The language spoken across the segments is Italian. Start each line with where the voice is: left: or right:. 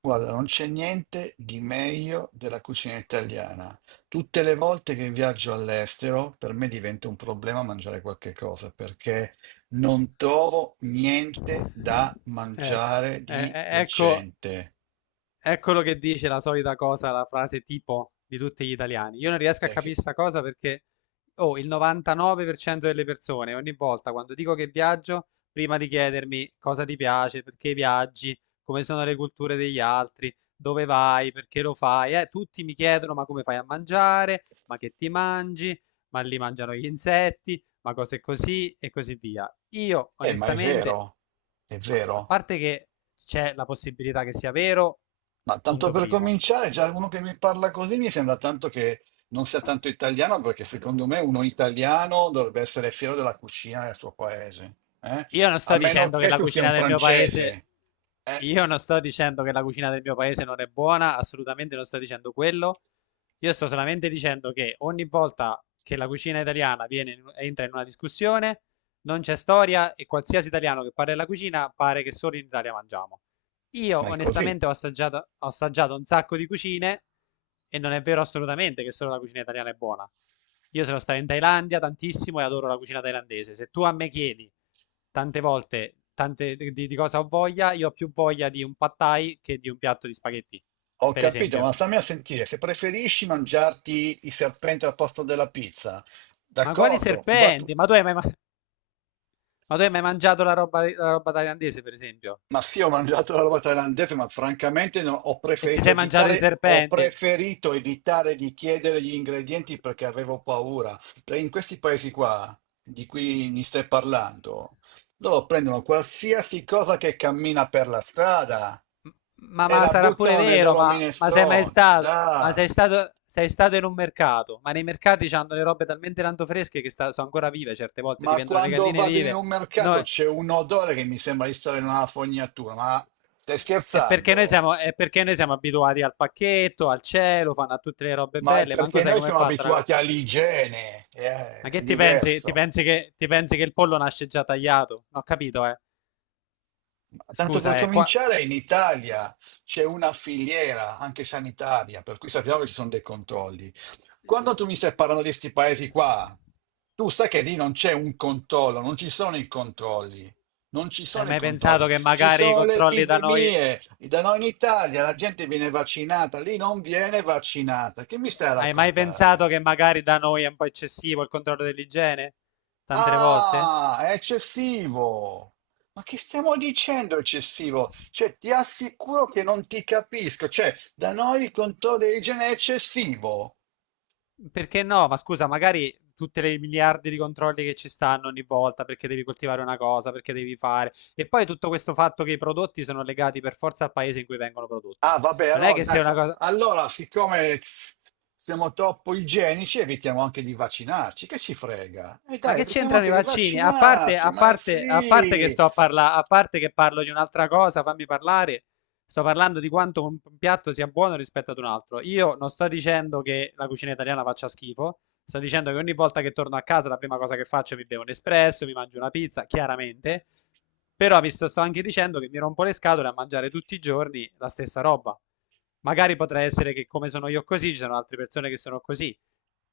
right: Guarda, non c'è niente di meglio della cucina italiana. Tutte le volte che viaggio all'estero, per me diventa un problema mangiare qualche cosa perché non trovo niente da
left: Ecco,
right: mangiare
left: e-
right: di
left: e- ecco,
right: decente.
left: Eccolo che dice la solita cosa, la frase tipo di tutti gli italiani. Io non riesco a
right: Eh,
left: capire
right: che-
left: sta cosa perché, oh, il 99% delle persone, ogni volta quando dico che viaggio, prima di chiedermi cosa ti piace, perché viaggi, come sono le culture degli altri, dove vai, perché lo fai, tutti mi chiedono ma come fai a mangiare, ma che ti mangi, ma lì mangiano gli insetti, ma cose così e così via. Io
right: ma è
left: onestamente,
right: vero, è
left: ma a
right: vero.
left: parte che c'è la possibilità che sia vero,
right: Ma tanto
left: punto
right: per
left: primo.
right: cominciare, già uno che mi parla così mi sembra tanto che non sia tanto italiano, perché secondo me uno italiano dovrebbe essere fiero della cucina del suo paese, eh?
left: Io non
right: A
left: sto
right: meno
left: dicendo che
right: che
left: la
right: tu sia
left: cucina
right: un
left: del mio paese,
right: francese, eh?
left: Io non sto dicendo che la cucina del mio paese non è buona, assolutamente non sto dicendo quello. Io sto solamente dicendo che ogni volta che la cucina italiana viene entra in una discussione, non c'è storia e qualsiasi italiano che parla della cucina pare che solo in Italia mangiamo. Io
right: Ma è così.
left: onestamente ho assaggiato un sacco di cucine e non è vero assolutamente che solo la cucina italiana è buona. Io sono stato in Thailandia tantissimo e adoro la cucina thailandese. Se tu a me chiedi tante volte tante, di cosa ho voglia, io ho più voglia di un pad thai che di un piatto di spaghetti,
right: Ho
left: per
right: capito, ma
left: esempio.
right: stammi a sentire, se preferisci mangiarti i serpenti al posto della pizza,
left: Ma quali
right: d'accordo,
left: serpenti? Ma tu hai mai mangiato la roba thailandese, per esempio?
right: ma sì, ho mangiato la roba thailandese, ma francamente no,
left: E ti sei mangiato i
right: ho
left: serpenti?
right: preferito evitare di chiedere gli ingredienti perché avevo paura. Perché in questi paesi qua, di cui mi stai parlando, loro prendono qualsiasi cosa che cammina per la strada
left: M- Ma,
right: e
left: ma
right: la
left: sarà pure
right: buttano nei
left: vero,
right: loro
left: ma sei mai
right: minestroni,
left: stato? Ma sei
right: dai.
left: stato, sei stato in un mercato? Ma nei mercati c'hanno le robe talmente tanto fresche che sono ancora vive, certe volte ti
right: Ma
left: vendono le
right: quando
left: galline
right: vado in
left: vive.
right: un mercato
left: Noi.
right: c'è un odore che mi sembra di stare in una fognatura, ma stai
left: È perché noi
right: scherzando?
left: siamo, è perché noi siamo abituati al pacchetto, al cielo, fanno a tutte le robe
right: Ma è
left: belle, manco
right: perché
left: sai
right: noi
left: com'è
right: siamo
left: fatta la cosa.
right: abituati all'igiene,
left: Ma
right: è
left: che ti pensi? Ti
right: diverso.
left: pensi che, ti pensi che il pollo nasce già tagliato? Non ho capito, eh.
right: Ma tanto per
left: Scusa, qua.
right: cominciare, in Italia c'è una filiera anche sanitaria, per cui sappiamo che ci sono dei controlli. Quando tu mi stai parlando di questi paesi qua, tu sai che lì non c'è un controllo, non ci sono i controlli. Non ci
left: Hai
right: sono i
left: mai pensato
right: controlli,
left: che
right: ci
left: magari i
right: sono le
left: controlli da noi.
right: epidemie. Da noi in Italia la gente viene vaccinata, lì non viene vaccinata. Che mi stai a
left: Hai mai pensato
right: raccontare?
left: che magari da noi è un po' eccessivo il controllo dell'igiene? Tante le volte?
right: Ah, è eccessivo. Ma che stiamo dicendo eccessivo? Cioè, ti assicuro che non ti capisco. Cioè, da noi il controllo dell'igiene è eccessivo.
left: Perché no? Ma scusa, magari tutte le miliardi di controlli che ci stanno ogni volta perché devi coltivare una cosa, perché devi fare. E poi tutto questo fatto che i prodotti sono legati per forza al paese in cui vengono prodotti.
right: Ah, vabbè,
left: Non è
right: allora,
left: che se
right: dai,
left: una cosa.
right: allora, siccome siamo troppo igienici, evitiamo anche di vaccinarci. Che ci frega? E
left: Ma
right: dai,
left: che
right: evitiamo
left: c'entrano i
right: anche di
left: vaccini? A parte,
right: vaccinarci,
left: a
right: ma
left: parte, a parte che
right: sì.
left: sto a parlare, a parte che parlo di un'altra cosa, fammi parlare. Sto parlando di quanto un piatto sia buono rispetto ad un altro. Io non sto dicendo che la cucina italiana faccia schifo, sto dicendo che ogni volta che torno a casa la prima cosa che faccio è mi bevo un espresso, mi mangio una pizza, chiaramente. Però vi sto anche dicendo che mi rompo le scatole a mangiare tutti i giorni la stessa roba. Magari potrà essere che come sono io così, ci sono altre persone che sono così.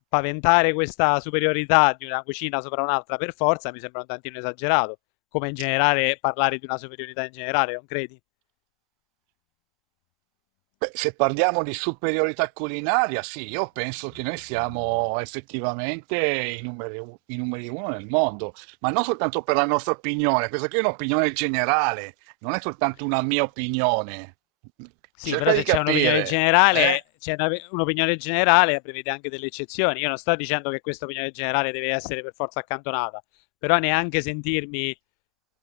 left: Paventare questa superiorità di una cucina sopra un'altra per forza mi sembra un tantino esagerato, come in generale parlare di una superiorità in generale, non credi?
right: Beh, se parliamo di superiorità culinaria, sì, io penso che noi siamo effettivamente i numeri, i numeri uno nel mondo, ma non soltanto per la nostra opinione, questa qui è un'opinione generale, non è soltanto una mia opinione.
left: Sì,
right: Cerca
left: però
right: di
left: se c'è un'opinione
right: capire, eh?
left: generale, c'è un'opinione generale prevede anche delle eccezioni. Io non sto dicendo che questa opinione generale deve essere per forza accantonata, però neanche sentirmi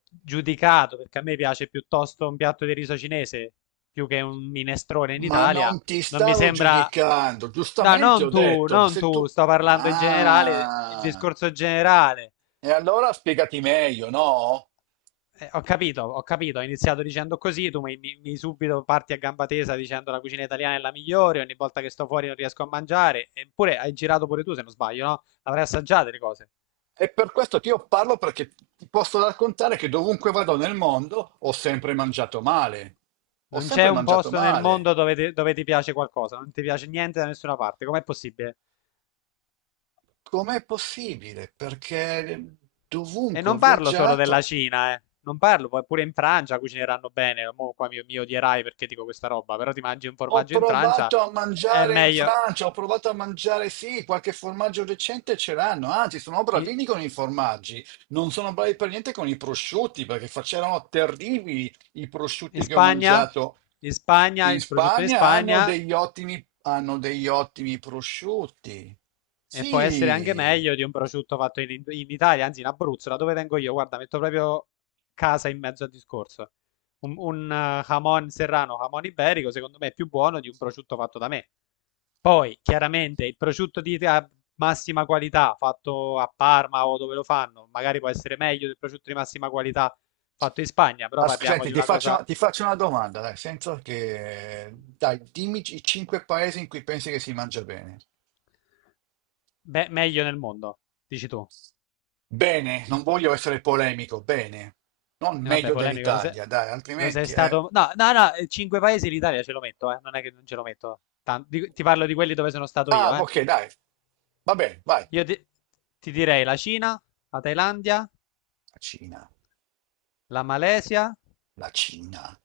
left: giudicato, perché a me piace piuttosto un piatto di riso cinese più che un minestrone in
right: Ma
left: Italia,
right: non ti
left: non mi
right: stavo
left: sembra.
right: giudicando,
left: No,
right: giustamente
left: non
right: ho
left: tu,
right: detto,
left: non
right: se
left: tu,
right: tu...
left: sto parlando in generale, il
right: Ah,
left: discorso generale.
right: e allora spiegati meglio, no?
left: Ho capito, ho capito, ho iniziato dicendo così, tu mi subito parti a gamba tesa dicendo la cucina italiana è la migliore, ogni volta che sto fuori non riesco a mangiare, eppure hai girato pure tu se non sbaglio, no? Avrai assaggiato le cose.
right: E per questo ti io parlo perché ti posso raccontare che dovunque vado nel mondo ho sempre mangiato male. Ho
left: Non c'è
right: sempre
left: un
right: mangiato
left: posto nel
right: male.
left: mondo dove ti piace qualcosa, non ti piace niente da nessuna parte, com'è possibile?
right: Com'è possibile? Perché
left: E
right: dovunque ho
left: non parlo solo della
right: viaggiato.
left: Cina, eh. Non parlo, poi pure in Francia cucineranno bene, mo qua mi odierai perché dico questa roba, però ti mangi un
right: Ho
left: formaggio in Francia,
right: provato a
left: è
right: mangiare in
left: meglio.
right: Francia, ho provato a mangiare, sì, qualche formaggio decente ce l'hanno, anzi sono
left: I-
right: bravini con i formaggi, non sono bravi per niente con i prosciutti, perché facevano terribili i
left: In
right: prosciutti che ho
left: Spagna?
right: mangiato.
left: In Spagna,
right: In
left: il prosciutto in
right: Spagna
left: Spagna
right: hanno degli ottimi prosciutti.
left: e può essere anche
right: Sì.
left: meglio di un prosciutto fatto in Italia, anzi in Abruzzo, da dove vengo io. Guarda, metto proprio casa in mezzo al discorso. Un jamon serrano, jamon iberico, secondo me è più buono di un prosciutto fatto da me. Poi, chiaramente, il prosciutto di a massima qualità fatto a Parma o dove lo fanno, magari può essere meglio del prosciutto di massima qualità fatto in Spagna, però parliamo
right: Senti,
left: di
right: ti
left: una
right: faccio,
left: cosa
right: ti faccio una domanda, dai, senza che... Dai, dimmi i cinque paesi in cui pensi che si mangia bene.
left: meglio nel mondo, dici tu.
right: Bene, non voglio essere polemico, bene. Non
left: E vabbè,
right: meglio
left: polemico,
right: dell'Italia, dai,
left: lo sei
right: altrimenti è...
left: stato. No, no, no, cinque paesi l'Italia ce lo metto, eh. Non è che non ce lo metto. Ti parlo di quelli dove sono stato
right: Ah,
left: io, eh.
right: ok, dai. Va bene, vai. La
left: Io ti direi la Cina, la Thailandia,
right: Cina,
left: la Malesia
right: la Cina.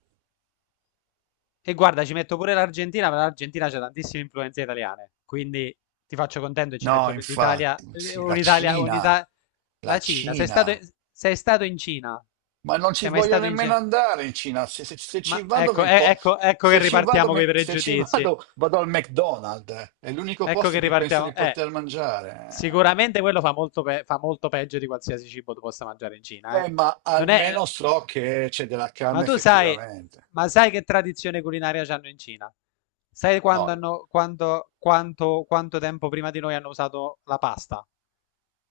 left: e guarda, ci metto pure l'Argentina, ma l'Argentina c'è tantissime influenze italiane. Quindi ti faccio contento e ci
right: No,
left: metto l'Italia,
right: infatti, sì, la
left: un'Italia,
right: Cina,
left: un'Italia.
right: la
left: La Cina, sei stato,
right: Cina.
left: sei stato in Cina?
right: Ma non ci
left: Sei mai
right: voglio
left: stato in
right: nemmeno
left: Cina?
right: andare in Cina. Se, se ci
left: Ma
right: vado
left: ecco,
right: mi
left: eh, ecco, ecco che
right: se ci vado,
left: ripartiamo con i
right: se ci
left: pregiudizi.
right: vado, vado al McDonald's. È l'unico
left: Ecco
right: posto
left: che
right: in cui penso di
left: ripartiamo.
right: poter mangiare.
left: Sicuramente quello fa molto peggio di qualsiasi cibo tu possa mangiare in Cina, eh.
right: Ma
left: Non è.
right: almeno so che c'è della
left: Ma
right: carne
left: tu sai,
right: effettivamente.
left: ma sai che tradizione culinaria c'hanno in Cina? Sai quando
right: No,
left: hanno, quando, quanto, quanto tempo prima di noi hanno usato la pasta?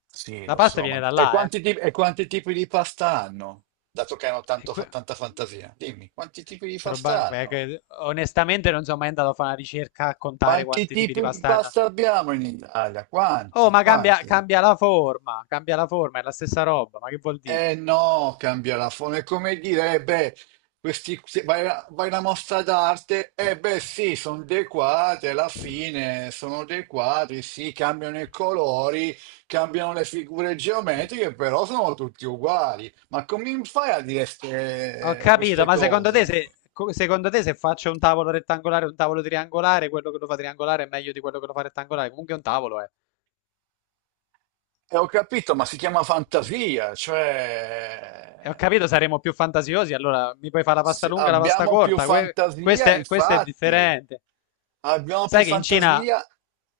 right: sì,
left: La
right: lo
left: pasta
right: so, ma...
left: viene da là, eh.
right: E quanti tipi di pasta hanno? Dato che hanno
left: E que-
right: tanta fantasia. Dimmi, quanti tipi di pasta hanno?
left: onestamente non sono mai andato a fare una ricerca a contare
right: Quanti
left: quanti tipi di
right: tipi di
left: pasta hanno.
right: pasta abbiamo in Italia?
left: Oh,
right: Quanti?
left: ma cambia,
right: Quanti?
left: cambia la forma, cambia la forma, è la stessa roba, ma che vuol dire?
right: Eh no, cambia la forma. È come dire, eh beh, questi, se vai, vai alla mostra d'arte, eh beh sì, sono dei quadri, alla fine sono dei quadri, sì, cambiano i colori, cambiano le figure geometriche, però sono tutti uguali. Ma come fai a dire
left: Ho capito,
right: queste
left: ma secondo te
right: cose?
left: se, secondo te se faccio un tavolo rettangolare e un tavolo triangolare, quello che lo fa triangolare è meglio di quello che lo fa rettangolare? Comunque è un tavolo, eh.
right: E ho capito, ma si chiama fantasia,
left: E ho
right: cioè
left: capito, saremo più fantasiosi, allora mi puoi fare la pasta
right: se
left: lunga e la pasta
right: abbiamo più
left: corta, que- questo
right: fantasia,
left: è, questo è
right: infatti.
left: differente.
right: Abbiamo più
left: Sai che
right: fantasia?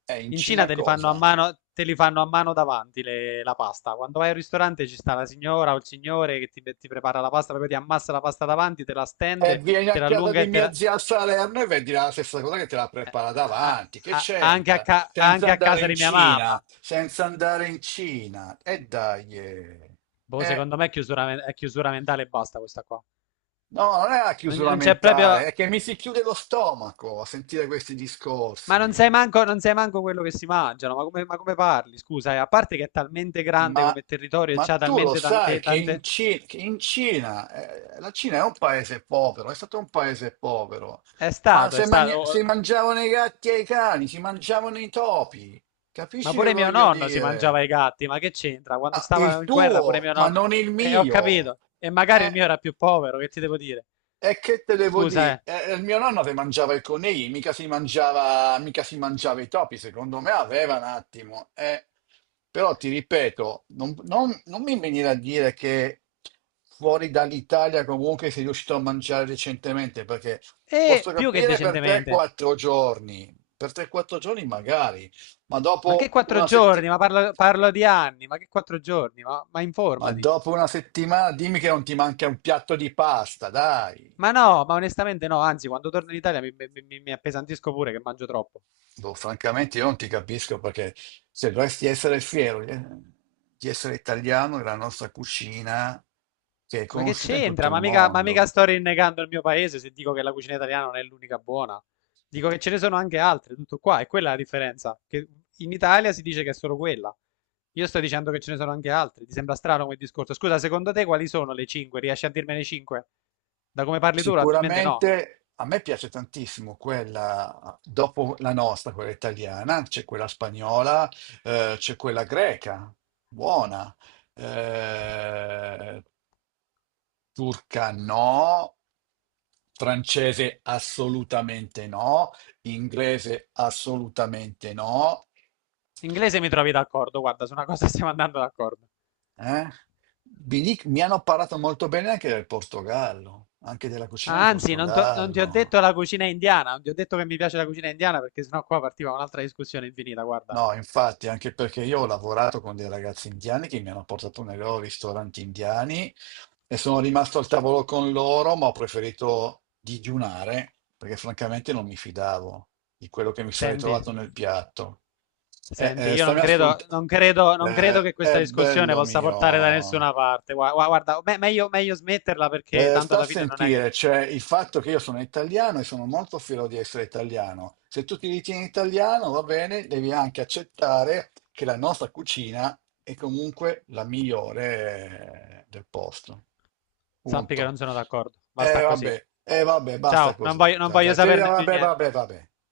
right: È in
left: in Cina
right: Cina
left: te li fanno a
right: cosa?
left: mano, te li fanno a mano davanti la pasta. Quando vai al ristorante ci sta la signora o il signore che ti prepara la pasta, proprio ti ammassa la pasta davanti, te la
right: E
left: stende,
right: vieni a
left: te la
right: casa
left: allunga
right: di
left: e te
right: mia
left: la.
right: zia a Salerno e vedi la stessa cosa che te la
left: Eh,
right: prepara
left: a-
right: davanti. Che c'entra? Senza
left: anche a
right: andare
left: casa
right: in
left: di mia
right: Cina,
left: mamma.
right: senza andare in Cina. E dai. Eh.
left: Boh,
right: Eh,
left: secondo me è chiusura, è chiusura mentale e basta questa qua.
right: no, non è la
left: Non,
right: chiusura
left: non c'è
right: mentale,
left: proprio.
right: è che mi si chiude lo stomaco a sentire questi
left: Ma non sai
right: discorsi.
left: manco, non sai manco quello che si mangiano, ma come parli? Scusa, a parte che è talmente grande
right: Ma,
left: come territorio e
right: ma
left: c'ha
right: tu lo
left: talmente
right: sai
left: tante,
right: che in,
left: tante.
right: Che in Cina, la Cina è un paese povero, è stato un paese povero,
left: È
right: ma
left: stato, è
right: se,
left: stato,
right: si
left: oh.
right: mangiavano i gatti e i cani, si mangiavano i topi,
left: Ma
right: capisci che
left: pure mio
right: voglio
left: nonno si
right: dire?
left: mangiava i gatti, ma che c'entra? Quando
right: Ah,
left: stavano
right: il
left: in guerra pure
right: tuo,
left: mio
right: ma
left: nonno.
right: non il
left: Ho
right: mio.
left: capito. E magari il
right: Eh,
left: mio era più povero, che ti devo dire?
right: e che te devo
left: Scusa,
right: dire?
left: eh.
right: Il mio nonno si mangiava i conigli, mica si mangiava i topi, secondo me aveva un attimo. Eh. Però ti ripeto, non mi venire a dire che fuori dall'Italia comunque sei riuscito a mangiare recentemente, perché
left: E
right: posso
left: più che
right: capire per
left: decentemente.
right: 3-4 giorni, per 3-4 giorni magari, ma
left: Ma che
right: dopo
left: quattro
right: una setti-
left: giorni? Ma parlo di anni, ma che quattro giorni? Ma
right: ma
left: informati.
right: dopo una settimana dimmi che non ti manca un piatto di pasta, dai.
left: Ma no, ma onestamente no, anzi, quando torno in Italia mi appesantisco pure che mangio troppo.
right: Boh, francamente io non ti capisco perché se dovresti essere fiero di essere italiano della nostra cucina che è
left: Ma che
right: conosciuta in tutto
left: c'entra?
right: il
left: Ma mica
right: mondo.
left: sto rinnegando il mio paese se dico che la cucina italiana non è l'unica buona. Dico che ce ne sono anche altre, tutto qua, e quella è la differenza. Che in Italia si dice che è solo quella. Io sto dicendo che ce ne sono anche altre. Ti sembra strano come discorso? Scusa, secondo te quali sono le 5? Riesci a dirmene 5? Da come parli tu, probabilmente no.
right: Sicuramente a me piace tantissimo quella dopo la nostra, quella italiana, c'è quella spagnola, c'è quella greca, buona. Eh, Turca no, francese assolutamente no, inglese assolutamente no.
left: Inglese mi trovi d'accordo, guarda, su una cosa stiamo andando d'accordo.
right: Eh. Mi, mi hanno parlato molto bene anche del Portogallo, anche della cucina in
left: Ah, anzi, non, non ti ho
right: Portogallo.
left: detto la cucina indiana, non ti ho detto che mi piace la cucina indiana perché sennò qua partiva un'altra discussione infinita, guarda.
right: No, infatti, anche perché io ho lavorato con dei ragazzi indiani che mi hanno portato nei loro ristoranti indiani e sono rimasto al tavolo con loro, ma ho preferito digiunare perché francamente non mi fidavo di quello che mi sarei
left: Senti,
right: trovato nel piatto. Eh,
left: senti,
right: eh,
left: io non
right: stammi ascolt-
left: credo, non credo, non credo che
right: Eh,
left: questa
right: è
left: discussione
right: bello
left: possa portare da
right: mio.
left: nessuna parte. Guarda, meglio smetterla perché tanto
right: Sta a
left: alla fine non è che
right: sentire, cioè il fatto che io sono italiano e sono molto fiero di essere italiano. Se tu ti ritieni italiano, va bene, devi anche accettare che la nostra cucina è comunque la migliore del posto.
left: sappi che
right: Punto.
left: non sono d'accordo. Basta così.
right: Vabbè, vabbè, basta
left: Ciao, non
right: così.
left: voglio, non
right: Già,
left: voglio
right: già, sì,
left: saperne più
right: vabbè,
left: niente.
right: vabbè, vabbè.